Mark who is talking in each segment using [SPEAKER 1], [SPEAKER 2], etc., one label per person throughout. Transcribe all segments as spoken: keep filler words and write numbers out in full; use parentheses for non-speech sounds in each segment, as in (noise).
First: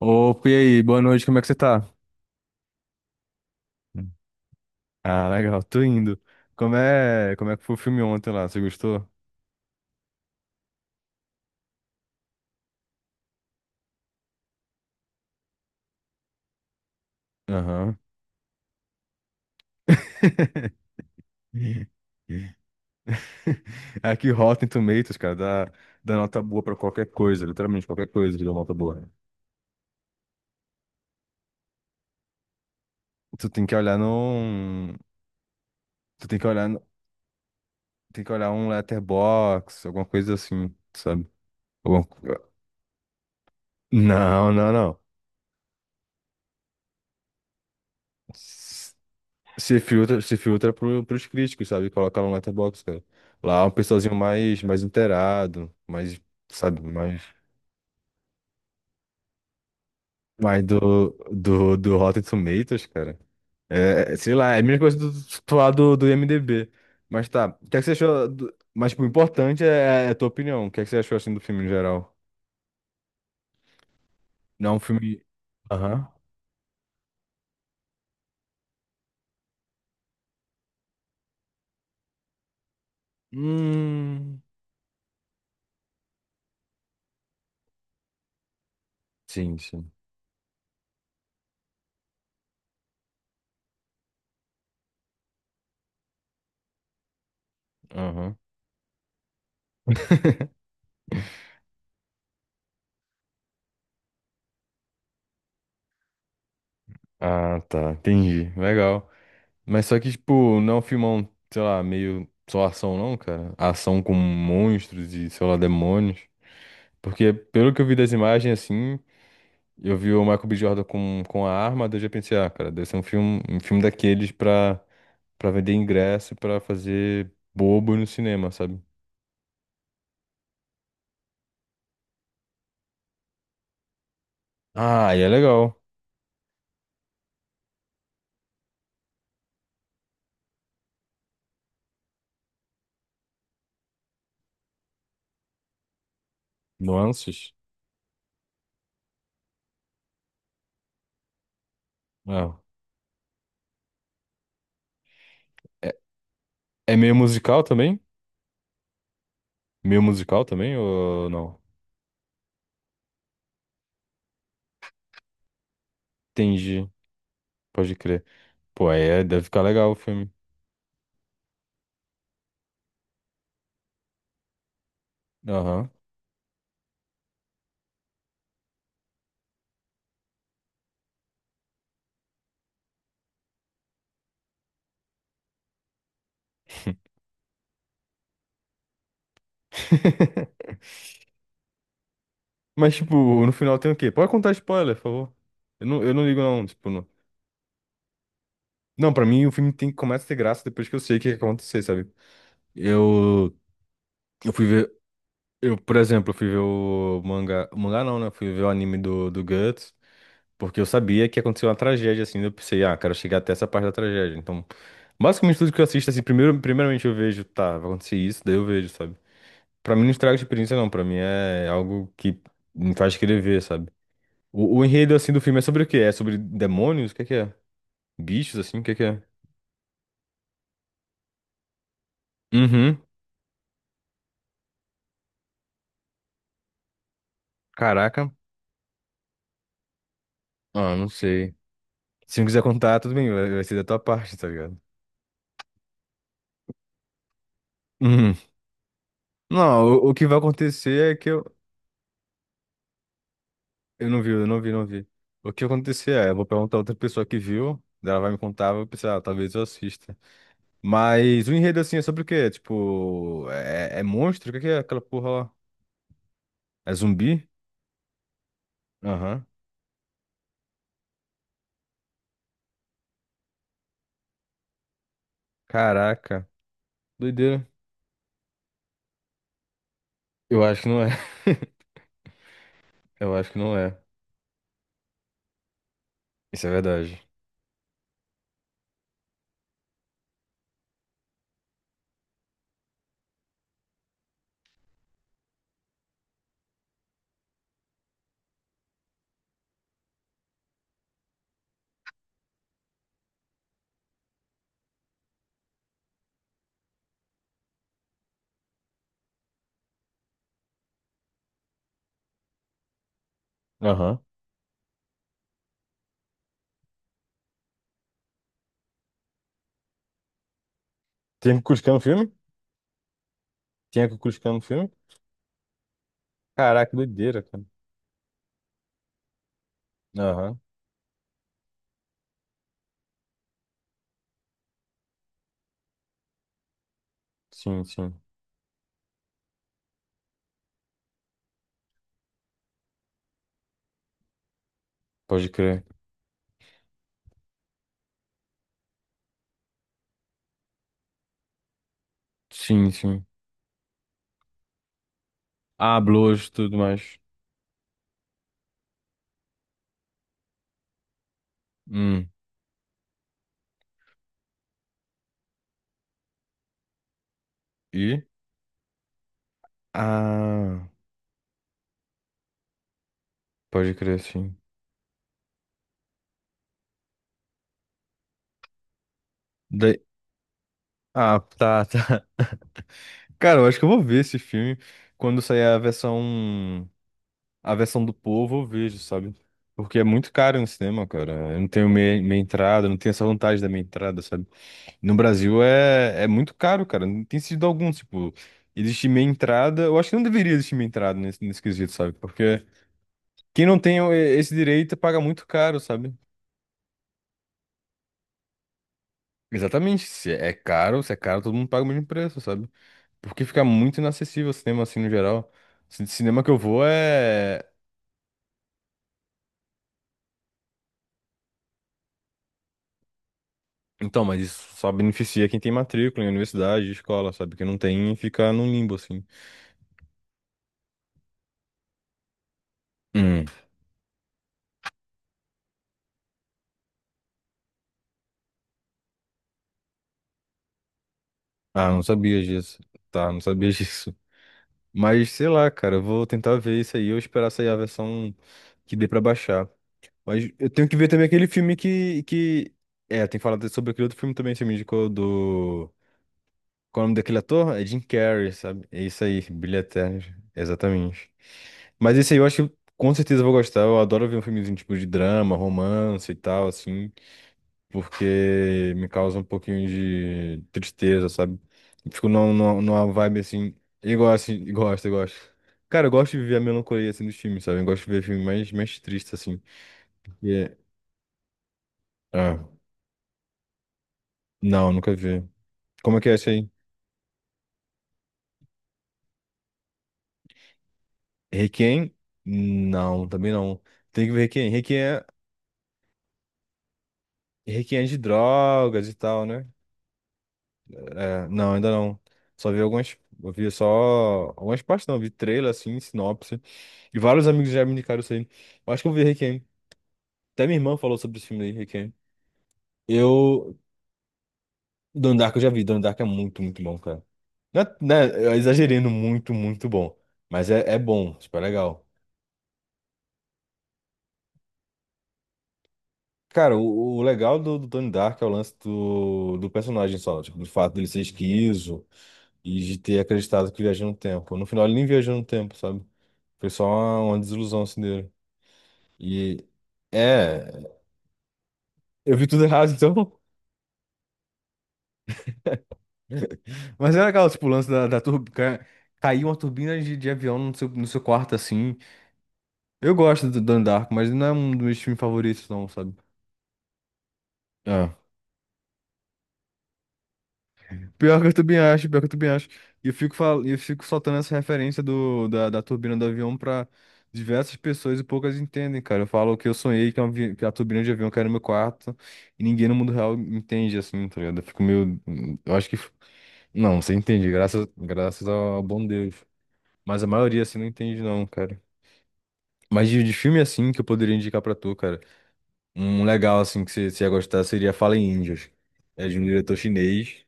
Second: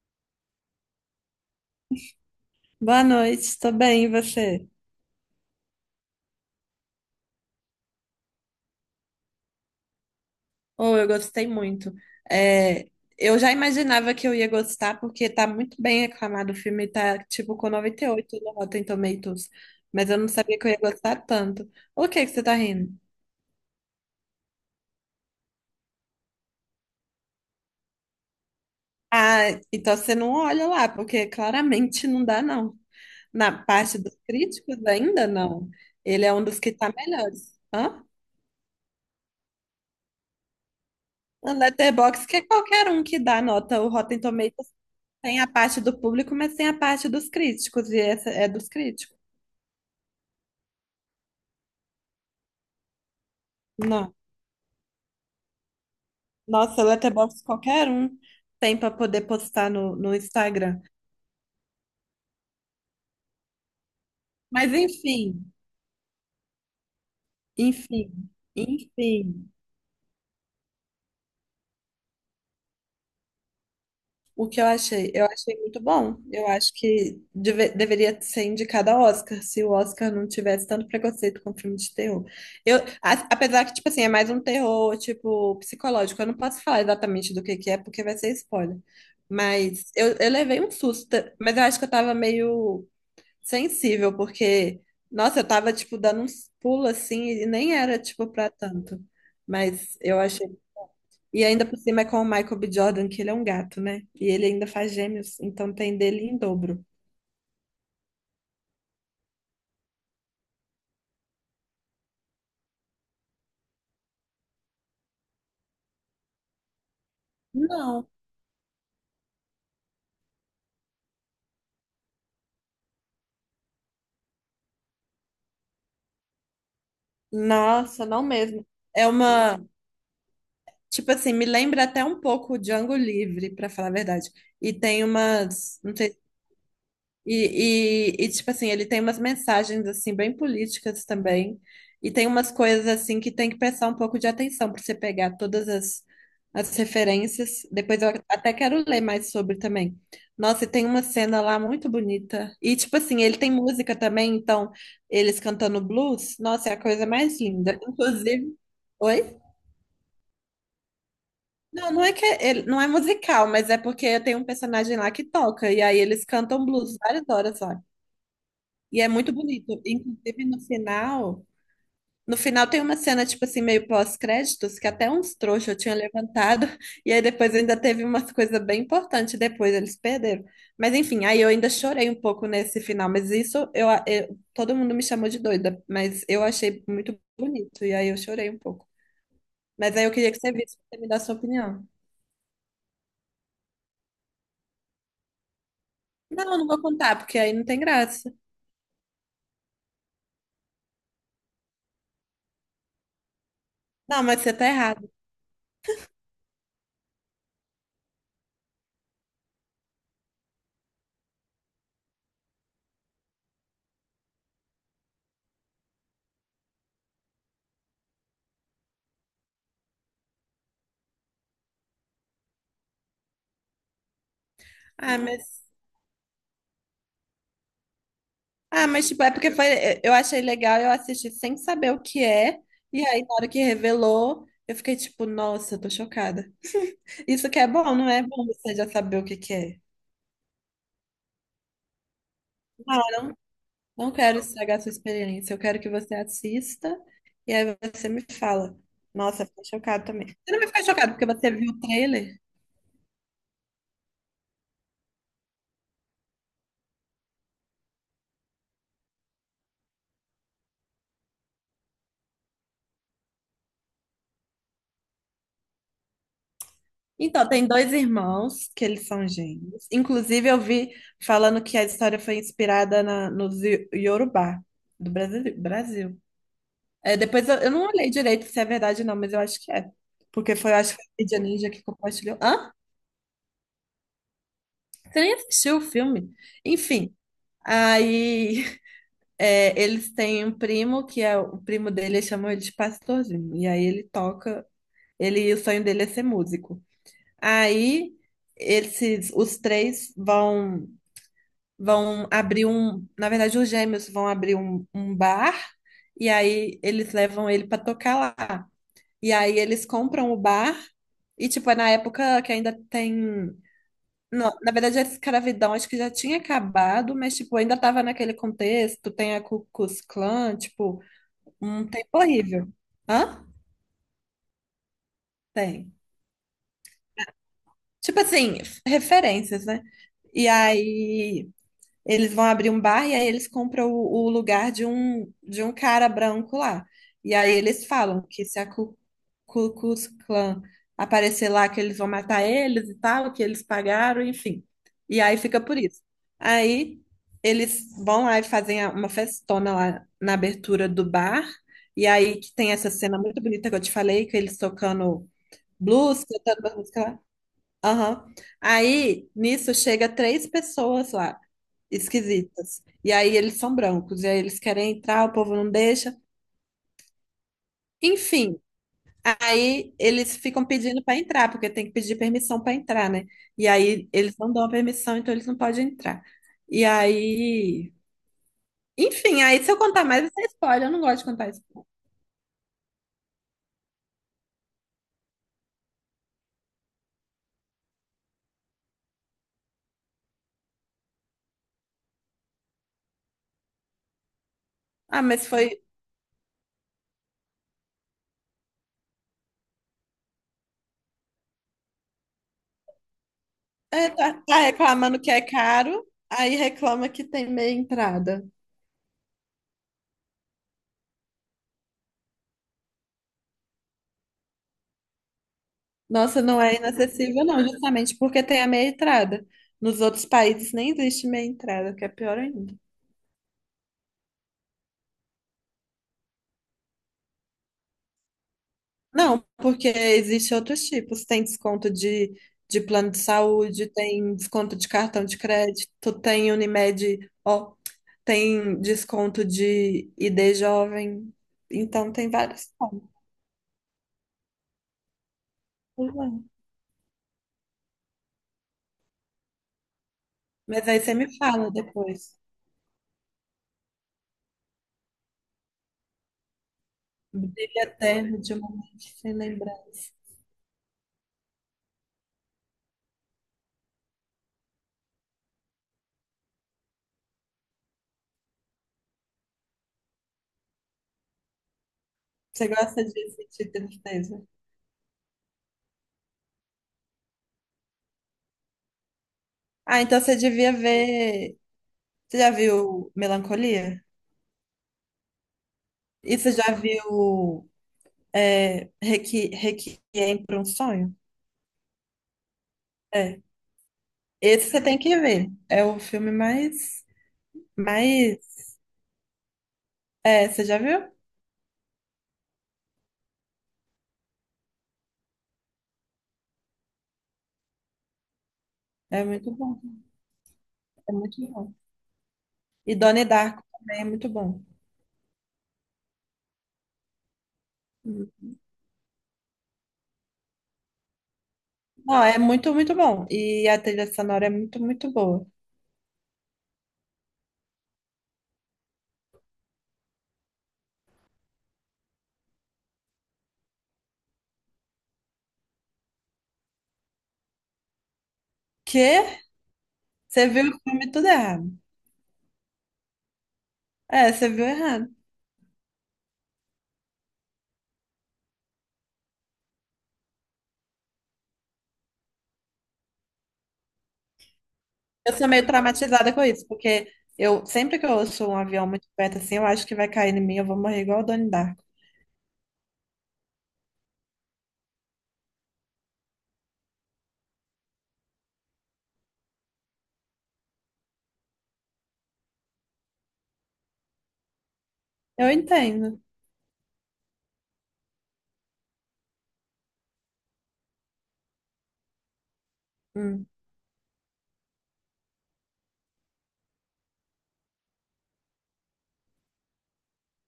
[SPEAKER 1] Opa, e aí? Boa noite, como é que você tá?
[SPEAKER 2] Boa noite, tô bem, e você?
[SPEAKER 1] Ah, legal, tô indo. Como é, como é que foi o filme ontem lá? Você gostou?
[SPEAKER 2] Oh, eu gostei muito. É, eu já imaginava que eu ia gostar, porque tá muito bem aclamado o filme, tá tipo com
[SPEAKER 1] Aham.
[SPEAKER 2] noventa e oito no Rotten Tomatoes, mas eu não sabia que eu ia
[SPEAKER 1] (laughs)
[SPEAKER 2] gostar tanto. O que que você tá rindo?
[SPEAKER 1] Aqui, Rotten Tomatoes, cara, dá, dá nota boa pra qualquer coisa, literalmente qualquer coisa que dá nota boa.
[SPEAKER 2] Ah, então você não olha lá, porque claramente não dá, não.
[SPEAKER 1] Tu
[SPEAKER 2] Na
[SPEAKER 1] tem que
[SPEAKER 2] parte
[SPEAKER 1] olhar
[SPEAKER 2] dos críticos
[SPEAKER 1] num.
[SPEAKER 2] ainda não. Ele
[SPEAKER 1] Tu
[SPEAKER 2] é
[SPEAKER 1] tem
[SPEAKER 2] um
[SPEAKER 1] que
[SPEAKER 2] dos
[SPEAKER 1] olhar,
[SPEAKER 2] que
[SPEAKER 1] no-
[SPEAKER 2] tá melhores. Hã?
[SPEAKER 1] Tem que olhar um letterbox, alguma coisa assim, sabe?
[SPEAKER 2] O
[SPEAKER 1] Alguma co-
[SPEAKER 2] Letterboxd, que é qualquer um que dá nota, o Rotten
[SPEAKER 1] Não,
[SPEAKER 2] Tomatoes.
[SPEAKER 1] não, não.
[SPEAKER 2] Tem a parte do público, mas tem a parte dos críticos, e essa é dos críticos.
[SPEAKER 1] Se filtra, se filtra pro, pros críticos, sabe? Coloca lá no Letterboxd, cara. Lá é um pessoalzinho
[SPEAKER 2] Não.
[SPEAKER 1] mais, mais inteirado, mais, sabe,
[SPEAKER 2] Nossa,
[SPEAKER 1] mais,
[SPEAKER 2] Letterboxd qualquer um tem para poder postar no, no
[SPEAKER 1] mais do,
[SPEAKER 2] Instagram.
[SPEAKER 1] do, do Rotten Tomatoes, cara. É, é, sei lá, é a
[SPEAKER 2] Mas
[SPEAKER 1] mesma coisa do,
[SPEAKER 2] enfim,
[SPEAKER 1] do, lá do do IMDb. Mas tá, o que é que você
[SPEAKER 2] enfim,
[SPEAKER 1] achou? do- Mas, tipo, o
[SPEAKER 2] enfim.
[SPEAKER 1] importante é, é a tua opinião. O que é que você achou, assim, do filme em geral?
[SPEAKER 2] O que eu
[SPEAKER 1] Não, é um
[SPEAKER 2] achei?
[SPEAKER 1] filme...
[SPEAKER 2] Eu achei muito
[SPEAKER 1] Aham.
[SPEAKER 2] bom. Eu acho que deve- deveria ser indicado ao Oscar, se o Oscar não tivesse tanto preconceito com filme de terror. Eu, a- apesar que, tipo assim, é mais um
[SPEAKER 1] Hum...
[SPEAKER 2] terror, tipo, psicológico. Eu não posso falar exatamente do que que é, porque vai ser spoiler.
[SPEAKER 1] Sim, sim.
[SPEAKER 2] Mas eu, eu levei um susto, mas eu acho que eu tava meio sensível, porque, nossa, eu tava, tipo, dando uns pulos, assim, e nem era, tipo,
[SPEAKER 1] Aham.
[SPEAKER 2] pra tanto. Mas eu achei,
[SPEAKER 1] (laughs)
[SPEAKER 2] e ainda por cima é com o Michael B. Jordan, que ele é um gato, né? E ele ainda faz gêmeos, então tem dele em dobro.
[SPEAKER 1] Ah, tá, entendi. Legal. Mas só que, tipo, não é um filmão, sei lá, meio só ação não, cara. Ação com monstros e, sei lá, demônios. Porque pelo que eu vi
[SPEAKER 2] Não.
[SPEAKER 1] das imagens, assim, eu vi o Michael B. Jordan com, com a arma, daí eu já pensei, ah, cara, deve ser um filme, um filme daqueles pra, pra vender ingresso e pra fazer bobo
[SPEAKER 2] Nossa,
[SPEAKER 1] no
[SPEAKER 2] não
[SPEAKER 1] cinema,
[SPEAKER 2] mesmo.
[SPEAKER 1] sabe?
[SPEAKER 2] É uma, tipo assim, me lembra até um pouco o Django Livre, pra falar a verdade. E tem
[SPEAKER 1] Ah, e é
[SPEAKER 2] umas,
[SPEAKER 1] legal.
[SPEAKER 2] não sei. E, e, e, tipo assim, ele tem umas mensagens, assim, bem políticas também. E tem umas coisas, assim, que tem que prestar um pouco de atenção para você pegar todas as, as
[SPEAKER 1] Nuances.
[SPEAKER 2] referências. Depois eu até quero ler mais sobre também. Nossa, e tem uma cena lá muito bonita.
[SPEAKER 1] Ah,
[SPEAKER 2] E, tipo assim, ele tem música também, então, eles cantando
[SPEAKER 1] é,
[SPEAKER 2] blues, nossa, é a
[SPEAKER 1] é
[SPEAKER 2] coisa
[SPEAKER 1] meio
[SPEAKER 2] mais
[SPEAKER 1] musical
[SPEAKER 2] linda.
[SPEAKER 1] também?
[SPEAKER 2] Inclusive. Oi?
[SPEAKER 1] Meio musical também ou não?
[SPEAKER 2] Não, não é que é- ele, não é musical, mas é porque tem um personagem lá que toca, e aí eles cantam
[SPEAKER 1] Entendi,
[SPEAKER 2] blues várias horas lá.
[SPEAKER 1] pode crer. Pô,
[SPEAKER 2] E
[SPEAKER 1] aí
[SPEAKER 2] é
[SPEAKER 1] é,
[SPEAKER 2] muito
[SPEAKER 1] deve ficar
[SPEAKER 2] bonito.
[SPEAKER 1] legal o filme.
[SPEAKER 2] Inclusive, no final, no final tem uma cena, tipo assim, meio pós-créditos, que até uns trouxas eu
[SPEAKER 1] Aham.
[SPEAKER 2] tinha levantado, e aí depois ainda teve umas coisas bem importantes, depois eles perderam. Mas enfim, aí eu ainda chorei um pouco nesse final, mas isso eu, eu- todo mundo me chamou de doida, mas eu achei
[SPEAKER 1] (laughs)
[SPEAKER 2] muito bonito, e aí eu chorei um pouco. Mas aí eu queria que você visse pra você me dar a sua opinião.
[SPEAKER 1] Mas, tipo, no final tem o quê? Pode contar spoiler, por favor. Eu não, eu não ligo,
[SPEAKER 2] Não, eu
[SPEAKER 1] não,
[SPEAKER 2] não vou
[SPEAKER 1] tipo, não.
[SPEAKER 2] contar, porque aí não tem graça.
[SPEAKER 1] Não, pra mim o filme tem, começa a ter graça depois que eu sei o que vai acontecer, sabe? Eu,
[SPEAKER 2] Não, mas
[SPEAKER 1] eu
[SPEAKER 2] você
[SPEAKER 1] fui
[SPEAKER 2] tá
[SPEAKER 1] ver,
[SPEAKER 2] errado.
[SPEAKER 1] eu, por exemplo, eu fui ver o mangá, o mangá não, né? Eu fui ver o anime do, do Guts, porque eu sabia que aconteceu uma tragédia, assim, eu pensei, ah, quero chegar até essa parte da tragédia. Então, basicamente tudo que eu assisto, assim, primeiro, primeiramente eu vejo, tá, vai acontecer isso, daí eu vejo, sabe? Pra mim não estraga a experiência, não, pra mim é algo que me faz querer ver, sabe? O, o enredo,
[SPEAKER 2] Ah,
[SPEAKER 1] assim, do filme é
[SPEAKER 2] mas
[SPEAKER 1] sobre o quê? É sobre demônios? O que é que é? Bichos, assim? O
[SPEAKER 2] Ah,
[SPEAKER 1] que é que
[SPEAKER 2] mas
[SPEAKER 1] é?
[SPEAKER 2] tipo, é porque foi, eh, eu achei legal, eu assisti sem saber o que é,
[SPEAKER 1] Uhum.
[SPEAKER 2] e aí na hora que revelou, eu fiquei tipo, nossa, eu tô chocada. Isso que é bom, não é
[SPEAKER 1] Caraca.
[SPEAKER 2] bom você já saber o que que é.
[SPEAKER 1] Ah, não sei. Se não quiser contar,
[SPEAKER 2] Ah,
[SPEAKER 1] tudo bem. Vai, vai ser da tua
[SPEAKER 2] não
[SPEAKER 1] parte,
[SPEAKER 2] quero
[SPEAKER 1] tá
[SPEAKER 2] estragar
[SPEAKER 1] ligado?
[SPEAKER 2] a sua experiência, eu quero que você assista, e aí você me
[SPEAKER 1] Uhum.
[SPEAKER 2] fala. Nossa, eu fiquei
[SPEAKER 1] Não,
[SPEAKER 2] chocada
[SPEAKER 1] o, o que
[SPEAKER 2] também.
[SPEAKER 1] vai
[SPEAKER 2] Você não vai ficar chocado
[SPEAKER 1] acontecer é
[SPEAKER 2] porque
[SPEAKER 1] que eu...
[SPEAKER 2] você viu o trailer?
[SPEAKER 1] Eu não vi, eu não vi, não vi. O que vai acontecer é, eu vou perguntar a outra pessoa que viu, daí ela vai me contar, eu vou pensar, ah, talvez eu assista. Mas o enredo, assim, é sobre o quê? Tipo, é, é monstro? O que é que é aquela porra lá? É zumbi?
[SPEAKER 2] Então, tem dois irmãos que eles são
[SPEAKER 1] Aham.
[SPEAKER 2] gêmeos. Inclusive, eu vi falando que a história foi inspirada na, nos Yo- Yorubá, do Brasil. Brasil.
[SPEAKER 1] Caraca.
[SPEAKER 2] É, depois eu,
[SPEAKER 1] Doideira.
[SPEAKER 2] eu não olhei direito se é verdade ou não, mas eu acho que é. Porque
[SPEAKER 1] Eu
[SPEAKER 2] foi, eu
[SPEAKER 1] acho que
[SPEAKER 2] acho que
[SPEAKER 1] não
[SPEAKER 2] foi
[SPEAKER 1] é.
[SPEAKER 2] a Mídia Ninja que
[SPEAKER 1] (laughs)
[SPEAKER 2] compartilhou. Hã?
[SPEAKER 1] Eu acho que não é.
[SPEAKER 2] Você nem assistiu o filme?
[SPEAKER 1] Isso é
[SPEAKER 2] Enfim.
[SPEAKER 1] verdade.
[SPEAKER 2] Aí (laughs) é, eles têm um primo que é o primo dele, eles chamam ele de pastorzinho. E aí ele toca, ele, o sonho dele é ser músico. Aí esses, os três vão vão abrir um, na verdade os gêmeos vão abrir um, um bar, e aí eles levam ele para tocar lá. E aí eles compram o bar e, tipo, é na época que ainda tem.
[SPEAKER 1] Aham.
[SPEAKER 2] Não, na verdade, a escravidão acho que já tinha acabado, mas, tipo, ainda tava naquele contexto. Tem a Ku Klux Klan, tipo,
[SPEAKER 1] Tem
[SPEAKER 2] um
[SPEAKER 1] Kukulkan no
[SPEAKER 2] tempo
[SPEAKER 1] filme?
[SPEAKER 2] horrível. Hã?
[SPEAKER 1] Tem Kukulkan no filme?
[SPEAKER 2] Tem.
[SPEAKER 1] Caraca, que doideira, cara.
[SPEAKER 2] Tipo assim, referências, né? E
[SPEAKER 1] Aham.
[SPEAKER 2] aí. Eles vão abrir um bar e aí eles compram o, o lugar de um, de um cara branco lá. E aí
[SPEAKER 1] Sim,
[SPEAKER 2] eles
[SPEAKER 1] sim.
[SPEAKER 2] falam que se a Ku, Ku Klux Klan aparecer lá, que eles vão matar eles e tal, que eles pagaram, enfim. E aí
[SPEAKER 1] Pode
[SPEAKER 2] fica por
[SPEAKER 1] crer.
[SPEAKER 2] isso. Aí eles vão lá e fazem a- uma festona lá na abertura do bar. E aí que tem
[SPEAKER 1] Sim,
[SPEAKER 2] essa cena
[SPEAKER 1] sim.
[SPEAKER 2] muito bonita que eu te falei, que eles tocando
[SPEAKER 1] Ah,
[SPEAKER 2] blues,
[SPEAKER 1] blues,
[SPEAKER 2] cantando
[SPEAKER 1] tudo
[SPEAKER 2] uma música
[SPEAKER 1] mais.
[SPEAKER 2] lá. Aham. Aí, nisso, chega três pessoas lá
[SPEAKER 1] Hum.
[SPEAKER 2] esquisitas. E aí eles são brancos, e aí eles querem entrar, o povo não deixa.
[SPEAKER 1] E?
[SPEAKER 2] Enfim, aí eles ficam
[SPEAKER 1] Ah,
[SPEAKER 2] pedindo para entrar, porque tem que pedir permissão para entrar, né? E
[SPEAKER 1] pode
[SPEAKER 2] aí
[SPEAKER 1] crer,
[SPEAKER 2] eles não
[SPEAKER 1] sim.
[SPEAKER 2] dão a permissão, então eles não podem entrar. E aí, enfim, aí se eu
[SPEAKER 1] Daí...
[SPEAKER 2] contar mais, isso é spoiler, eu não gosto de
[SPEAKER 1] Ah,
[SPEAKER 2] contar
[SPEAKER 1] tá,
[SPEAKER 2] spoiler.
[SPEAKER 1] tá. (laughs) Cara, eu acho que eu vou ver esse filme quando sair a versão... A versão do povo, eu vejo, sabe? Porque é muito caro no cinema, cara. Eu não tenho meia, meia entrada, não tenho essa vantagem da meia entrada, sabe? No
[SPEAKER 2] Ah, mas
[SPEAKER 1] Brasil
[SPEAKER 2] foi.
[SPEAKER 1] é, é muito caro, cara. Não tem sentido algum, tipo, existe meia entrada. Eu acho que não deveria existir meia entrada nesse, nesse quesito, sabe? Porque quem não tem
[SPEAKER 2] É,
[SPEAKER 1] eh,
[SPEAKER 2] tá,
[SPEAKER 1] esse
[SPEAKER 2] tá
[SPEAKER 1] direito paga
[SPEAKER 2] reclamando que é
[SPEAKER 1] muito caro,
[SPEAKER 2] caro,
[SPEAKER 1] sabe?
[SPEAKER 2] aí reclama que tem meia entrada.
[SPEAKER 1] Exatamente. Se é caro, se é caro, todo mundo paga o mesmo preço, sabe? Porque fica muito inacessível o cinema assim no geral. Ci-
[SPEAKER 2] Nossa,
[SPEAKER 1] Cinema que eu
[SPEAKER 2] não é
[SPEAKER 1] vou
[SPEAKER 2] inacessível, não,
[SPEAKER 1] é.
[SPEAKER 2] justamente porque tem a meia entrada. Nos outros países nem existe meia entrada, que é pior ainda.
[SPEAKER 1] Então, mas isso só beneficia quem tem matrícula em universidade, escola, sabe? Quem não tem fica num limbo, assim.
[SPEAKER 2] Não, porque existem outros tipos. Tem desconto de, de plano de
[SPEAKER 1] Hum.
[SPEAKER 2] saúde, tem desconto de cartão de crédito, tem Unimed, ó, tem desconto de I D jovem.
[SPEAKER 1] Ah, não
[SPEAKER 2] Então tem
[SPEAKER 1] sabia
[SPEAKER 2] vários
[SPEAKER 1] disso.
[SPEAKER 2] pontos.
[SPEAKER 1] Tá, não sabia disso. Mas sei lá, cara, eu vou
[SPEAKER 2] Né?
[SPEAKER 1] tentar ver isso aí, eu esperar sair a versão que dê pra baixar. Mas eu tenho
[SPEAKER 2] Mas
[SPEAKER 1] que
[SPEAKER 2] aí
[SPEAKER 1] ver
[SPEAKER 2] você
[SPEAKER 1] também
[SPEAKER 2] me
[SPEAKER 1] aquele
[SPEAKER 2] fala
[SPEAKER 1] filme que,
[SPEAKER 2] depois.
[SPEAKER 1] que... É, tem que falar sobre aquele outro filme também, que você me indicou do... Qual é o nome daquele ator?
[SPEAKER 2] Brilho
[SPEAKER 1] É Jim
[SPEAKER 2] eterno
[SPEAKER 1] Carrey,
[SPEAKER 2] de um
[SPEAKER 1] sabe?
[SPEAKER 2] momento
[SPEAKER 1] É isso
[SPEAKER 2] sem
[SPEAKER 1] aí, Brilho
[SPEAKER 2] lembrança.
[SPEAKER 1] Eterno, exatamente. Mas esse aí eu acho que com certeza eu vou gostar, eu adoro ver um filmezinho tipo de drama, romance e tal, assim porque me causa um pouquinho de tristeza, sabe? Eu fico numa,
[SPEAKER 2] Você
[SPEAKER 1] numa,
[SPEAKER 2] gosta
[SPEAKER 1] numa
[SPEAKER 2] de
[SPEAKER 1] vibe
[SPEAKER 2] sentir
[SPEAKER 1] assim, e
[SPEAKER 2] tristeza?
[SPEAKER 1] gosto, assim, (laughs) e gosto, eu gosto. Cara, eu gosto de ver a melancolia assim dos filmes, sabe? Eu gosto de ver filme mais, mais triste, assim.
[SPEAKER 2] Ah, então você
[SPEAKER 1] E,
[SPEAKER 2] devia
[SPEAKER 1] é,
[SPEAKER 2] ver. Você já
[SPEAKER 1] ah,
[SPEAKER 2] viu Melancolia?
[SPEAKER 1] não, nunca vi. Como é que é
[SPEAKER 2] E
[SPEAKER 1] esse
[SPEAKER 2] você
[SPEAKER 1] aí?
[SPEAKER 2] já viu, é, Requi- Requiem para um Sonho.
[SPEAKER 1] Requiem? Não,
[SPEAKER 2] É.
[SPEAKER 1] também não. Tem que ver Requiem.
[SPEAKER 2] Esse você tem
[SPEAKER 1] Requiem
[SPEAKER 2] que
[SPEAKER 1] é,
[SPEAKER 2] ver. É o filme mais,
[SPEAKER 1] Requiem é de
[SPEAKER 2] mais,
[SPEAKER 1] drogas e tal, né?
[SPEAKER 2] é, você já viu?
[SPEAKER 1] É, não, ainda não. Só vi algumas. Eu vi só algumas partes, não. Vi trailer, assim, sinopse. E vários amigos já me indicaram isso aí. Eu acho que eu vi
[SPEAKER 2] É muito
[SPEAKER 1] Requiem.
[SPEAKER 2] bom.
[SPEAKER 1] Até minha irmã
[SPEAKER 2] É
[SPEAKER 1] falou sobre
[SPEAKER 2] muito
[SPEAKER 1] esse filme aí,
[SPEAKER 2] bom.
[SPEAKER 1] Requiem.
[SPEAKER 2] E Donnie Darko
[SPEAKER 1] Eu.
[SPEAKER 2] também é muito bom.
[SPEAKER 1] Donnie Darko eu já vi. Donnie Darko é muito, muito bom, cara. Não é- não
[SPEAKER 2] Hum.
[SPEAKER 1] é- Eu exagerando muito, muito bom. Mas é, é bom, tipo, é legal.
[SPEAKER 2] Não, é muito, muito bom. E a trilha sonora é muito, muito boa.
[SPEAKER 1] Cara, o, o legal do, do Donnie Darko é o lance do, do personagem só. Tipo, do fato dele ser esquizo e de ter acreditado que viajou no tempo. No final ele nem viajou no tempo, sabe? Foi só uma, uma desilusão assim dele.
[SPEAKER 2] Que?
[SPEAKER 1] E.
[SPEAKER 2] Você viu o
[SPEAKER 1] É.
[SPEAKER 2] filme tudo errado.
[SPEAKER 1] Eu vi tudo errado, então.
[SPEAKER 2] É, você viu errado.
[SPEAKER 1] (laughs) Mas era aquela, tipo, o lance da, da turbina. Caiu uma turbina de, de avião no seu, no seu quarto assim. Eu gosto do Donnie Darko, mas não é um dos meus filmes
[SPEAKER 2] Eu sou
[SPEAKER 1] favoritos,
[SPEAKER 2] meio
[SPEAKER 1] não, sabe?
[SPEAKER 2] traumatizada com isso, porque eu sempre que eu
[SPEAKER 1] Ah,
[SPEAKER 2] ouço um avião muito perto assim, eu acho que vai cair em mim, eu vou morrer igual o
[SPEAKER 1] pior que
[SPEAKER 2] Donnie
[SPEAKER 1] eu também
[SPEAKER 2] Darko.
[SPEAKER 1] acho, pior que eu também acho. E eu fico, fal... eu fico soltando essa referência do... da, da turbina do avião pra diversas pessoas e poucas entendem, cara. Eu falo que eu sonhei que, é um avi- que a turbina de avião caiu no meu quarto e ninguém no mundo real entende, assim, tá ligado? Eu fico meio.
[SPEAKER 2] Eu
[SPEAKER 1] Eu acho que.
[SPEAKER 2] entendo.
[SPEAKER 1] Não, você entende, graças, graças ao bom Deus. Mas a maioria, assim, não entende, não, cara. Mas de, de
[SPEAKER 2] Hum.
[SPEAKER 1] filme assim que eu poderia indicar pra tu, cara. Um legal assim que você você ia gostar seria Fallen Angels. É de um diretor chinês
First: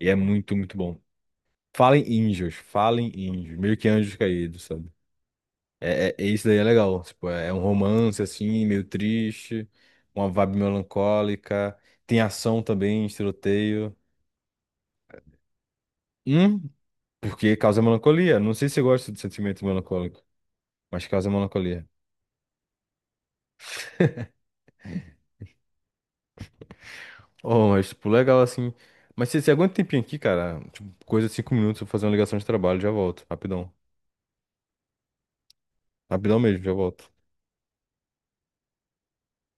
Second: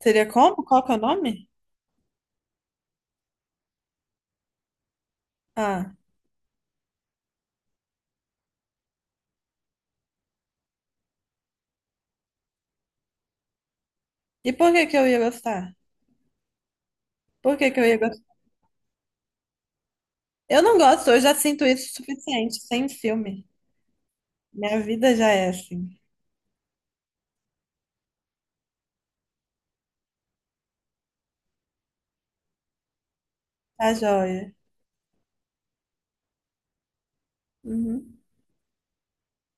[SPEAKER 1] e é
[SPEAKER 2] Seria
[SPEAKER 1] muito,
[SPEAKER 2] como?
[SPEAKER 1] muito
[SPEAKER 2] Qual que é o
[SPEAKER 1] bom.
[SPEAKER 2] nome?
[SPEAKER 1] Fallen Angels, Fallen Angels, meio que anjos caídos, sabe?
[SPEAKER 2] Ah,
[SPEAKER 1] É, é, é- isso daí é legal. Tipo, é é um romance assim, meio triste, uma vibe melancólica. Tem ação também, tiroteio.
[SPEAKER 2] e por que que eu ia gostar?
[SPEAKER 1] Hum,
[SPEAKER 2] Por
[SPEAKER 1] porque
[SPEAKER 2] que que
[SPEAKER 1] causa
[SPEAKER 2] eu ia gostar?
[SPEAKER 1] melancolia. Não sei se você gosta de sentimento melancólico,
[SPEAKER 2] Eu não
[SPEAKER 1] mas
[SPEAKER 2] gosto, eu
[SPEAKER 1] causa
[SPEAKER 2] já sinto
[SPEAKER 1] melancolia.
[SPEAKER 2] isso o suficiente, sem filme. Minha vida já é assim.
[SPEAKER 1] Oh, mas, tipo, legal assim. Mas você, você aguenta um tempinho aqui, cara? Tipo, coisa de cinco minutos, eu vou fazer uma ligação de trabalho, já volto. Rapidão.
[SPEAKER 2] Tá joia.
[SPEAKER 1] Rapidão mesmo, já volto.
[SPEAKER 2] Uhum.